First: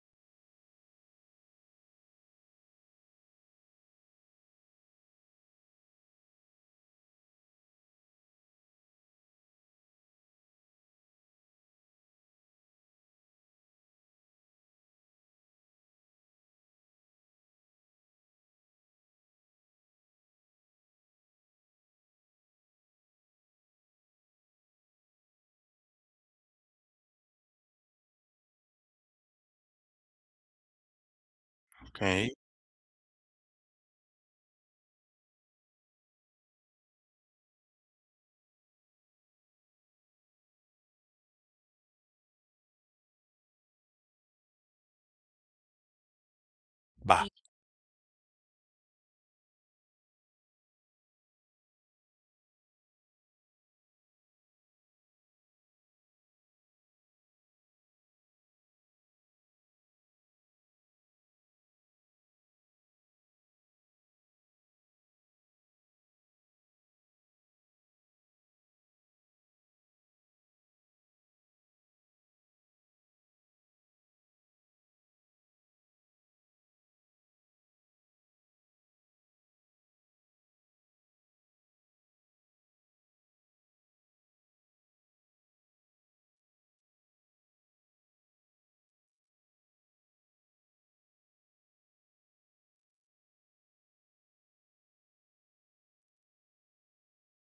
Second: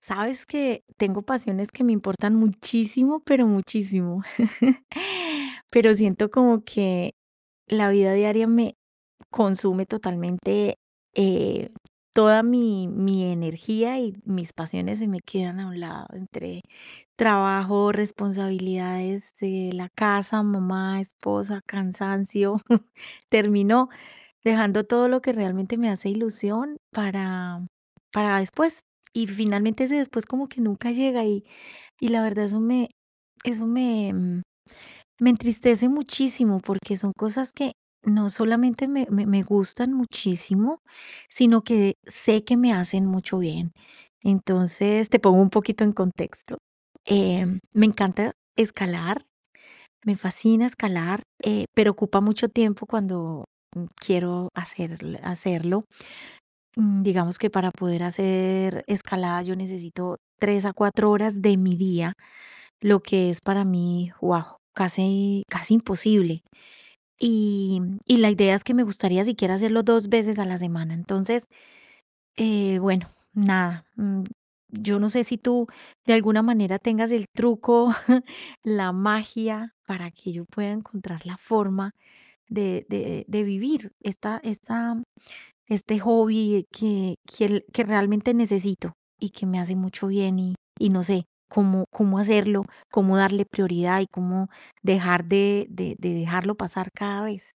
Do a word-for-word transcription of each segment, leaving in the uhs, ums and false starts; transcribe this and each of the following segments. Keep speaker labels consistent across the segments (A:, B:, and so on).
A: Sabes que tengo pasiones que me importan muchísimo, pero muchísimo. Pero siento como que la vida diaria me consume totalmente, eh, toda mi, mi energía y mis pasiones se me quedan a un lado entre trabajo, responsabilidades de la casa, mamá, esposa, cansancio. Terminó. Dejando todo lo que realmente me hace ilusión para para después. Y finalmente ese después como que nunca llega. Y y la
B: Okey,
A: verdad eso me eso me, mm, me entristece muchísimo porque son cosas que no solamente me me me gustan muchísimo, sino que sé que me hacen mucho bien. Entonces, te pongo un poquito en contexto.
B: va.
A: Em, me encanta escalar, me fascina escalar, eh, pero ocupa mucho tiempo cuando, mm, quiero hacer hacerlo. Mm, Digamos que para poder hacer escalada yo necesito tres a cuatro horas de mi día, lo que es para mí, wow, casi, casi imposible. Y, mm, y la idea es que me gustaría siquiera hacerlo dos veces a la semana. Entonces, eh, bueno, nada. mm, Yo no sé si tú de alguna manera tengas el truco la magia para que yo pueda encontrar la forma de, de, de vivir esta, esta, este hobby que, que, el- que realmente necesito y que me hace mucho bien, y, y no sé cómo, cómo hacerlo, cómo darle prioridad y cómo dejar de, de, de dejarlo pasar cada vez.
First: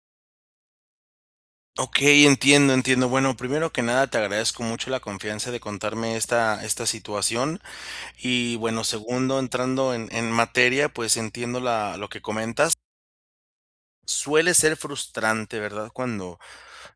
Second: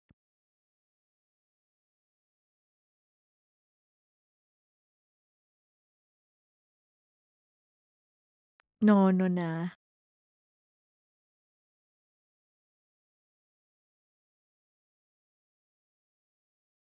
B: Y Entiendo, entiendo. Bueno, primero que nada, te agradezco mucho la confianza de contarme esta esta situación. Y bueno,
A: No, no,
B: segundo,
A: nada.
B: entrando en en materia, pues entiendo la lo que comentas. Suele ser frustrante, ¿verdad? Cuando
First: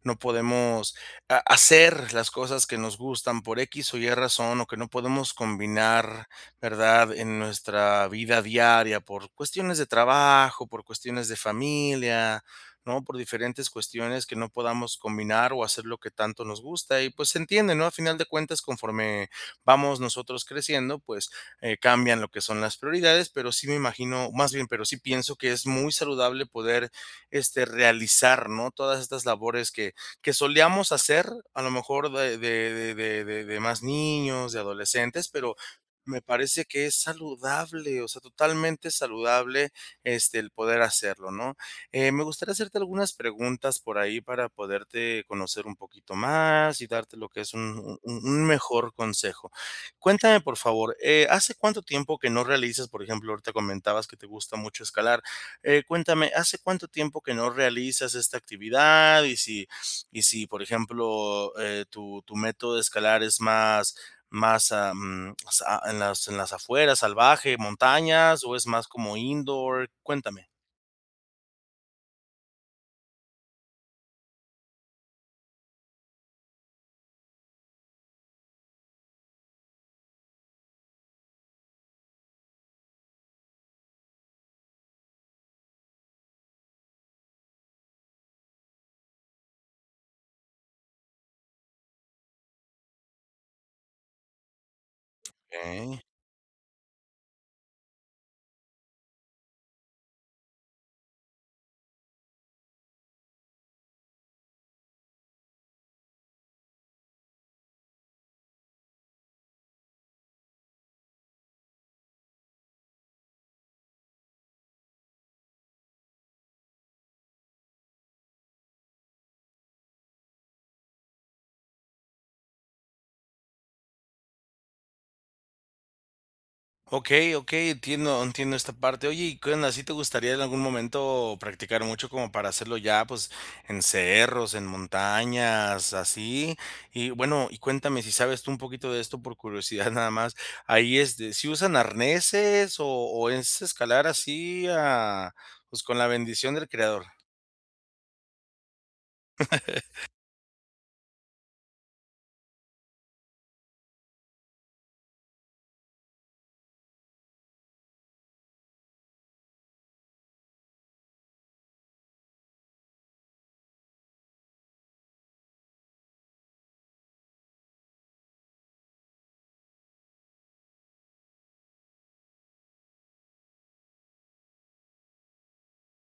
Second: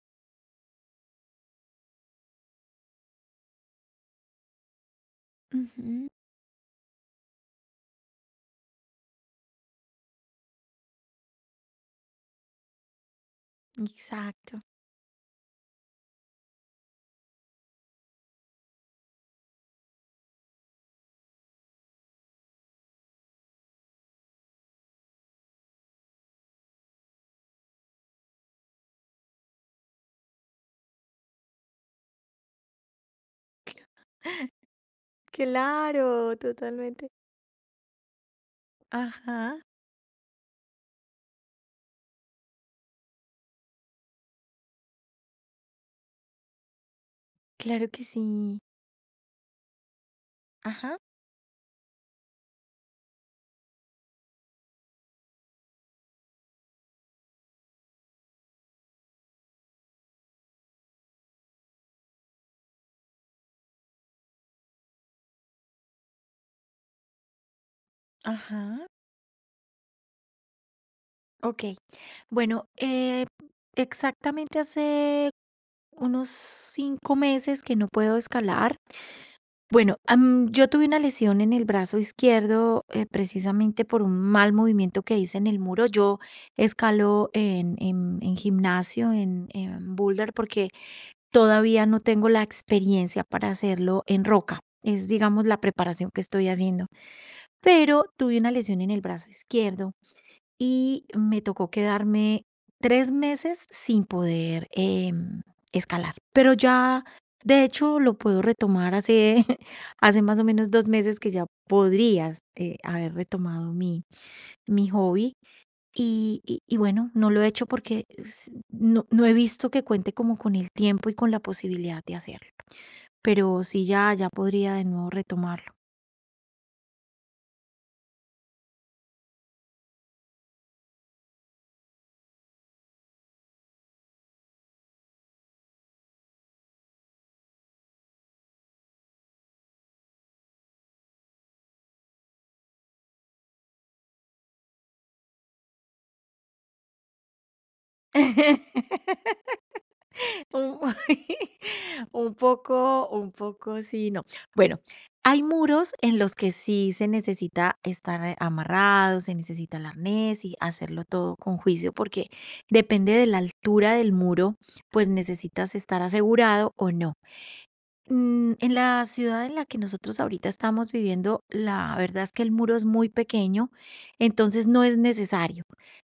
B: no podemos a- hacer las cosas que nos gustan por X o Y razón o que no podemos
A: Ujú.
B: combinar, ¿verdad? En nuestra vida diaria por cuestiones de trabajo, por cuestiones de familia, ¿no? Por diferentes cuestiones que no
A: Exacto.
B: podamos combinar o hacer lo que tanto nos gusta. Y pues se entiende, ¿no? A final de cuentas, conforme vamos nosotros creciendo, pues eh, cambian lo que son las prioridades, pero sí me imagino, más bien, pero sí pienso que es muy saludable poder este, realizar, ¿no? Todas estas labores que que solíamos hacer, a lo mejor de de de de de de más
A: Cl-
B: niños, de adolescentes, pero me
A: Claro,
B: parece que es
A: totalmente.
B: saludable, o sea, totalmente
A: Ajá,
B: saludable, este, el poder hacerlo, ¿no? Eh, me gustaría hacerte algunas preguntas por ahí para poderte conocer un poquito más y darte lo que es
A: claro
B: un
A: que
B: un un
A: sí.
B: mejor consejo. Cuéntame, por favor,
A: Ajá,
B: eh, ¿hace cuánto tiempo que no realizas? Por ejemplo, ahorita comentabas que te gusta mucho escalar. Eh, cuéntame, ¿hace cuánto tiempo que no realizas esta actividad? Y si y si, por ejemplo, eh, tu tu método de escalar es más más, ah, mm, sa en las en las afueras, salvaje, montañas, ¿o es más
A: ajá.
B: como indoor? Cuéntame.
A: Ok. Bueno, eh, exactamente hace unos cinco meses que no puedo escalar. Bueno, am, yo tuve una lesión en el brazo izquierdo, eh, precisamente por un mal movimiento que hice en el muro. Yo escalo en, en- en gimnasio, en, en boulder, porque todavía no tengo la experiencia para hacerlo en roca. Es, digamos, la
B: Ok.
A: preparación que estoy haciendo. Pero tuve una lesión en el brazo izquierdo y me tocó quedarme tres meses sin poder, em, escalar. Pero ya, de hecho, lo puedo retomar hace hace más o menos dos meses que ya podría, eh, haber retomado mi mi hobby. Y y y bueno, no lo he hecho porque s no no he visto que cuente como con el tiempo y con la posibilidad de hacerlo. Pero sí, ya ya podría de nuevo retomarlo.
B: Okey, okey, entiendo entiendo esta parte. Oye, ¿y qué onda? ¿Sí te gustaría en algún momento practicar mucho como para hacerlo ya, pues, en cerros, en montañas, así? Y bueno, y cuéntame si sabes tú un poquito de esto por curiosidad nada más. Ahí, este, ¿si usan arneses o o es escalar así a pues, con la bendición del creador?
A: Un un poco un poco sí, no. Bueno, hay muros en los que sí se necesita estar, eh, amarrado, se necesita el arnés y hacerlo todo con juicio, porque depende de la altura del muro, pues necesitas estar asegurado o no. Mm, En la ciudad en la que nosotros ahorita estamos viviendo, la verdad es que el muro es muy pequeño, entonces no es necesario.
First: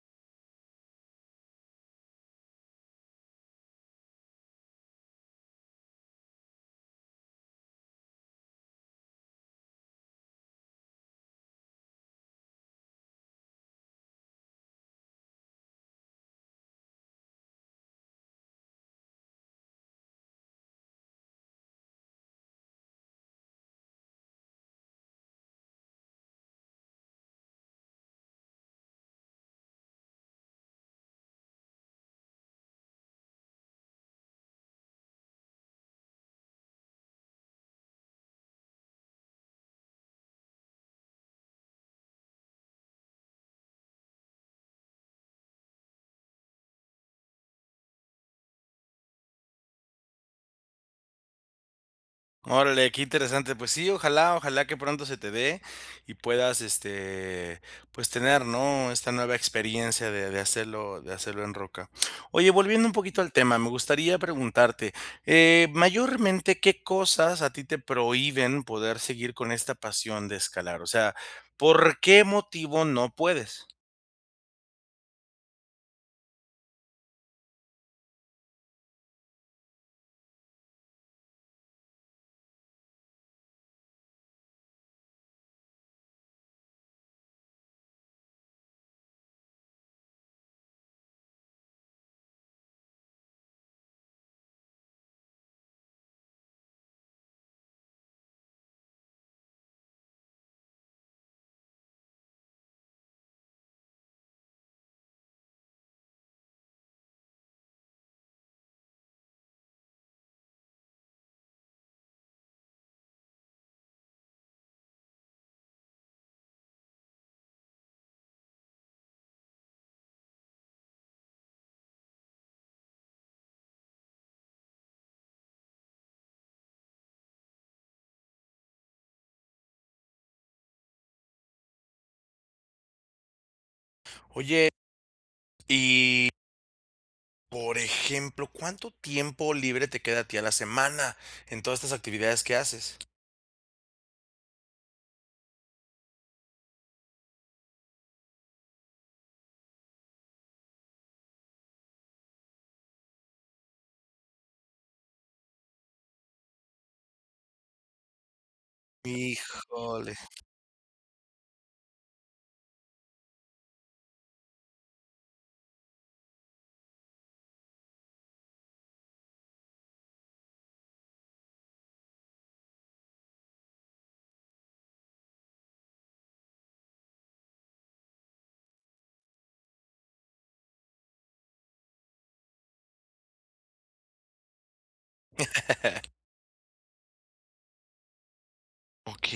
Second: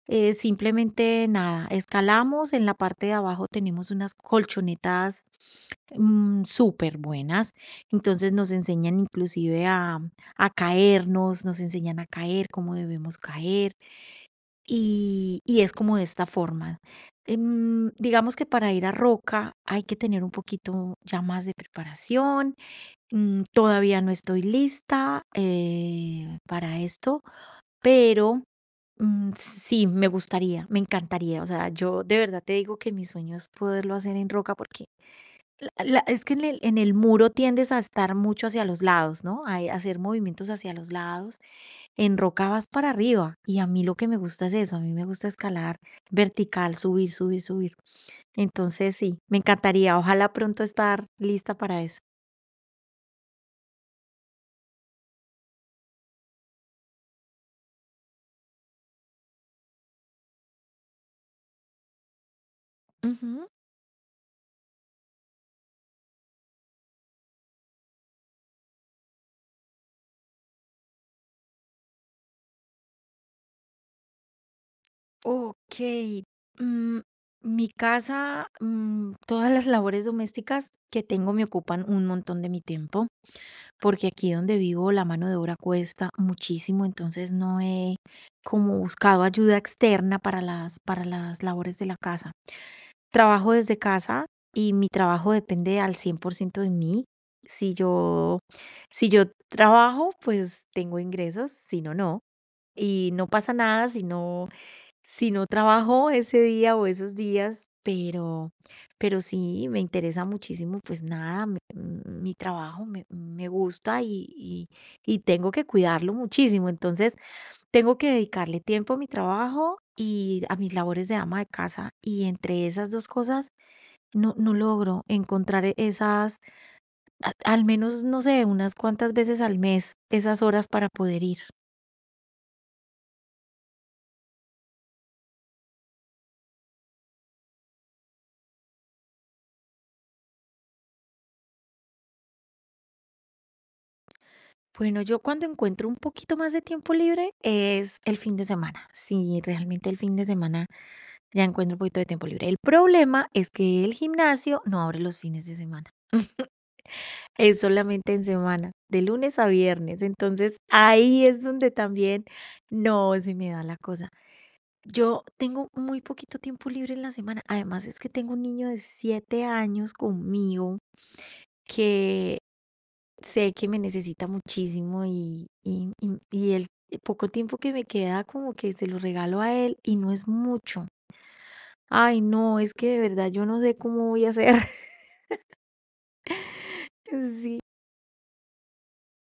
A: Eh, simplemente nada, escalamos. En la parte de abajo tenemos unas colchonetas, mm, súper buenas. Entonces nos enseñan inclusive a, a caernos, nos enseñan a caer, cómo debemos caer, y, y es como de esta forma. Em, digamos que para ir a roca hay que tener un poquito ya más de preparación. Mm, todavía no estoy lista, eh, para esto, pero, mm, sí, me gustaría, me encantaría. O sea, yo de verdad te digo que mi sueño es poderlo hacer en roca porque la la es que en el en el muro tiendes a estar mucho hacia los lados, ¿no? Ay, a hacer movimientos hacia los lados. En roca vas para arriba y a mí lo que me gusta es eso, a mí me gusta escalar vertical, subir, subir, subir. Entonces sí, me encantaría, ojalá pronto estar lista para eso.
B: Órale, qué interesante. Pues sí, ojalá, ojalá que pronto se te dé y puedas, este, pues tener, ¿no? Esta nueva experiencia de, de hacerlo, de hacerlo en roca. Oye, volviendo un poquito al
A: Ujú.
B: tema, me gustaría preguntarte, eh, mayormente, ¿qué cosas a ti te prohíben poder seguir con esta pasión de escalar? O sea, ¿por qué motivo no puedes?
A: Okey, mm, mi casa, mm, todas las labores domésticas que tengo me ocupan un montón de mi tiempo, porque aquí donde vivo la mano de obra cuesta muchísimo, entonces no he como buscado ayuda externa para las para las labores de la casa. Trabajo desde casa y mi trabajo depende al cien por ciento de mí. Si yo si yo trabajo, pues tengo ingresos, si no, no. Y no pasa nada si no si no trabajo ese día o esos días, pero, pero sí me interesa muchísimo, pues nada, mi, mi trabajo me, me gusta, y, y, y tengo que cuidarlo muchísimo. Entonces, tengo que dedicarle tiempo a mi trabajo y a mis labores de ama de casa. Y entre esas dos cosas, no, no logro encontrar e- esas, a- al menos, no sé, unas cuantas veces al mes, esas horas para poder ir.
B: Oye, y por ejemplo, ¿cuánto tiempo libre te queda a ti a la semana en todas estas actividades que haces?
A: Bueno, yo cuando encuentro un poquito más de tiempo libre es el fin de semana. Sí, realmente el fin de semana ya encuentro un poquito de tiempo libre. El problema es que el gimnasio no abre los fines de semana, es solamente en semana, de lunes a viernes.
B: Híjole.
A: Entonces ahí es donde también no se me da la cosa. Yo tengo muy poquito tiempo libre en la semana. Además es que tengo un niño de siete años conmigo que sé que me necesita muchísimo, y, y, y- y el poco tiempo que me queda como que se lo regalo a él y no es mucho. Ay, no, es que de verdad yo no sé cómo voy a hacer.
B: Ok,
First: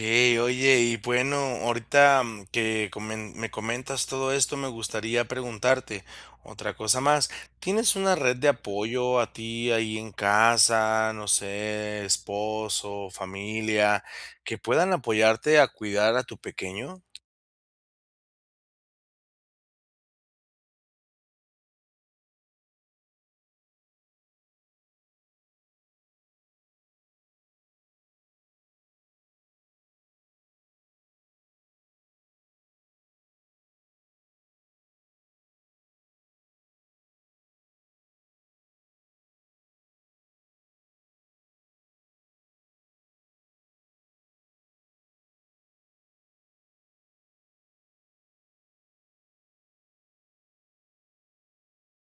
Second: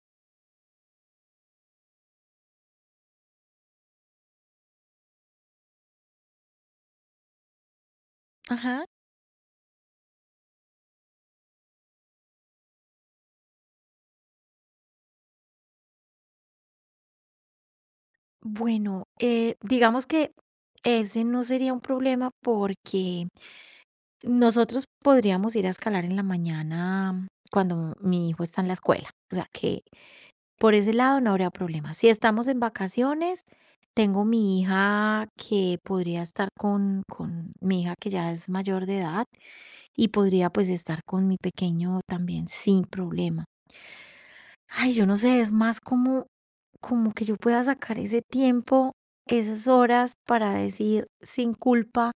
B: oye, y bueno, ahorita mm, que comen- me comentas todo esto, me gustaría preguntarte otra cosa más. ¿Tienes una red de
A: Ajá.
B: apoyo a ti ahí en casa, no sé, esposo, familia, que puedan apoyarte a cuidar a tu pequeño?
A: Bueno, eh, digamos que ese no sería un problema porque nosotros podríamos ir a escalar en la mañana cuando mi hijo está en la escuela. O sea, que por ese lado no habría problema. Si estamos en vacaciones, tengo mi hija que podría estar con, con mi hija que ya es mayor de edad y podría pues estar con mi pequeño también sin problema. Ay, yo no sé, es más como, como que yo pueda sacar ese tiempo, esas horas para decir sin culpa,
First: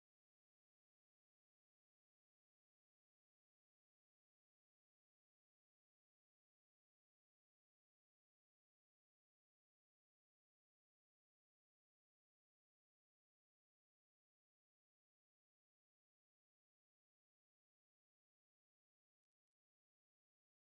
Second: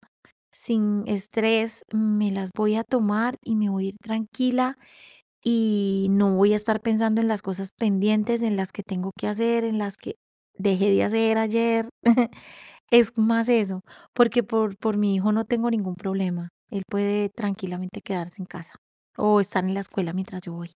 A: sin estrés, me las voy a tomar y me voy a ir tranquila y no voy a estar pensando en las cosas pendientes, en las que tengo que hacer, en las que dejé de hacer ayer. Es más eso, porque por, por mi hijo no tengo ningún problema. Él puede tranquilamente quedarse en casa o estar en la escuela mientras yo voy.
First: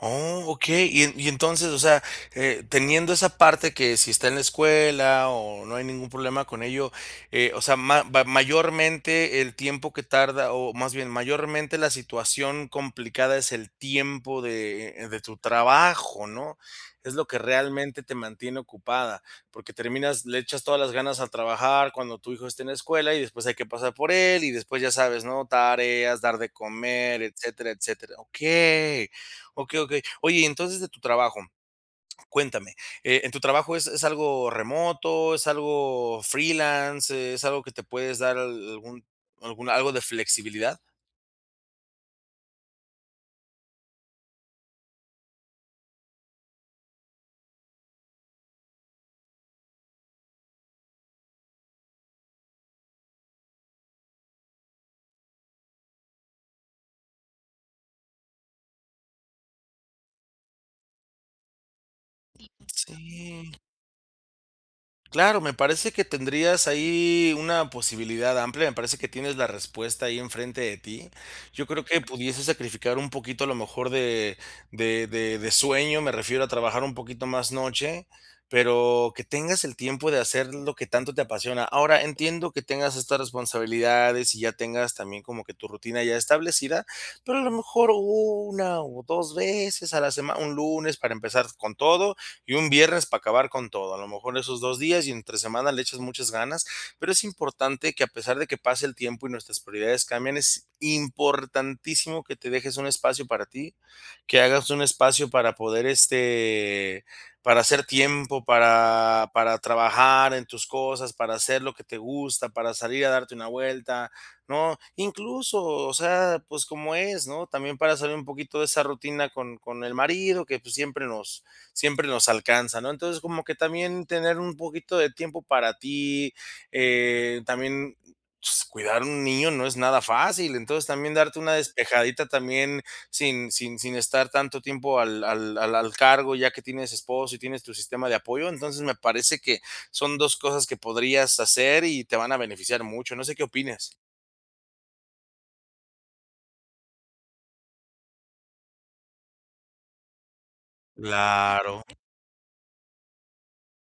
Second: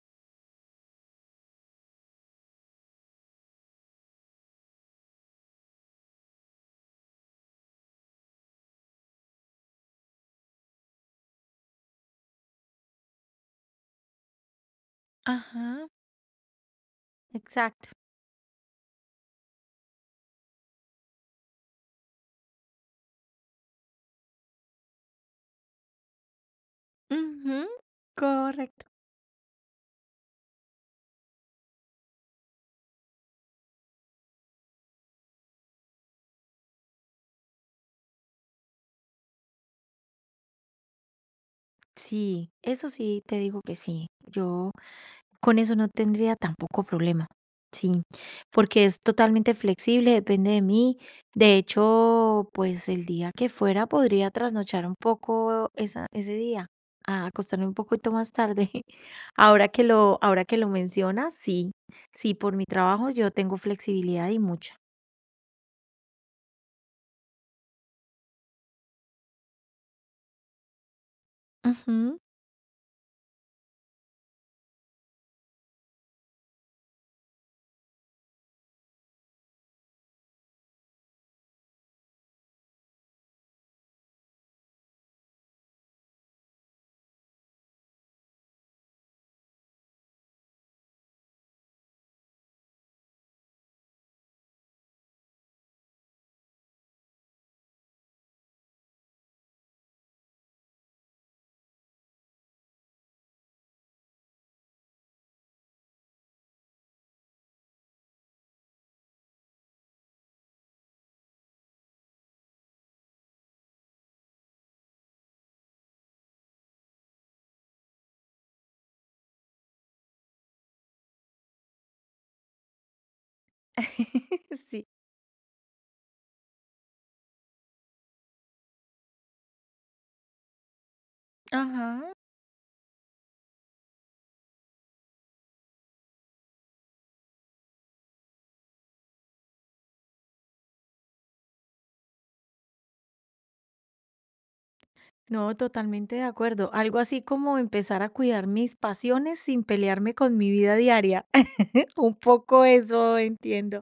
B: Oh, okey. Y en y entonces, o sea, eh, teniendo esa parte que si está en la escuela o no hay ningún problema con ello, eh, o sea, ma va mayormente el tiempo que tarda, o más bien, mayormente la situación complicada es el tiempo de de tu
A: Ajá,
B: trabajo, ¿no? Es lo que
A: exacto.
B: realmente te mantiene ocupada, porque terminas le echas todas las ganas al trabajar cuando tu hijo esté en la escuela y después hay que pasar por él y después ya sabes, ¿no? Tareas, dar de comer,
A: Ujú,
B: etcétera, etcétera.
A: correcto.
B: Okey. Ok, ok. Oye, y entonces de tu trabajo, cuéntame, eh, ¿en tu trabajo es es algo remoto, es algo freelance, eh, es algo que te puedes dar al algún algún algo de flexibilidad?
A: Sí, eso sí, te digo que sí. Yo Con eso no tendría tampoco problema. Sí, porque es totalmente flexible, depende de mí. De hecho, pues el día que fuera podría trasnochar un poco esa, ese día, a acostarme un poquito más tarde. Ahora que lo, ahora que lo mencionas, sí, sí, por mi trabajo yo
B: Sí.
A: tengo flexibilidad y mucha.
B: Claro, me parece que tendrías ahí una posibilidad amplia, me parece que tienes la respuesta ahí enfrente de ti. Yo creo que
A: Ujú.
B: pudiese sacrificar un poquito a lo mejor de, de, de, de sueño, me refiero a trabajar un poquito más noche, pero que tengas el tiempo de hacer lo que tanto te apasiona. Ahora entiendo que tengas estas responsabilidades y ya tengas también como que tu rutina ya establecida, pero a lo mejor una o dos veces a la semana, un lunes para empezar con todo y un viernes para acabar con todo. A lo mejor esos dos días y entre semana le echas muchas ganas, pero es importante que a pesar de que pase el tiempo y nuestras prioridades cambian, es importantísimo que te dejes un espacio para ti, que hagas un espacio para poder este para hacer tiempo, para, para trabajar en tus cosas, para hacer lo que te gusta, para salir a darte una vuelta, ¿no? Incluso, o sea, pues como es, ¿no? También para salir un poquito de esa rutina con, con el marido, que pues siempre nos, siempre nos alcanza, ¿no? Entonces, como que también tener un
A: Sí.
B: poquito de tiempo para ti, eh, también pues, cuidar un niño no es nada fácil, entonces también darte una
A: Ajá.
B: despejadita también sin, sin, sin estar tanto tiempo al, al, al, al cargo, ya que tienes esposo y tienes tu sistema de apoyo, entonces me parece que son dos cosas que podrías hacer y te van a beneficiar mucho, no sé qué opinas.
A: No, totalmente de acuerdo. Algo así como empezar a cuidar mis pasiones sin pelearme con mi vida diaria.
B: Claro.
A: Un poco eso entiendo.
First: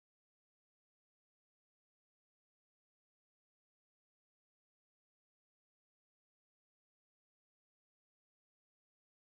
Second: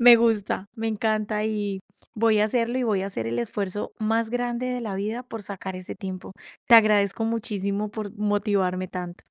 A: Me gusta, me encanta y voy a hacerlo y voy a hacer el esfuerzo más grande de la vida por sacar ese tiempo. Te agradezco muchísimo por motivarme tanto.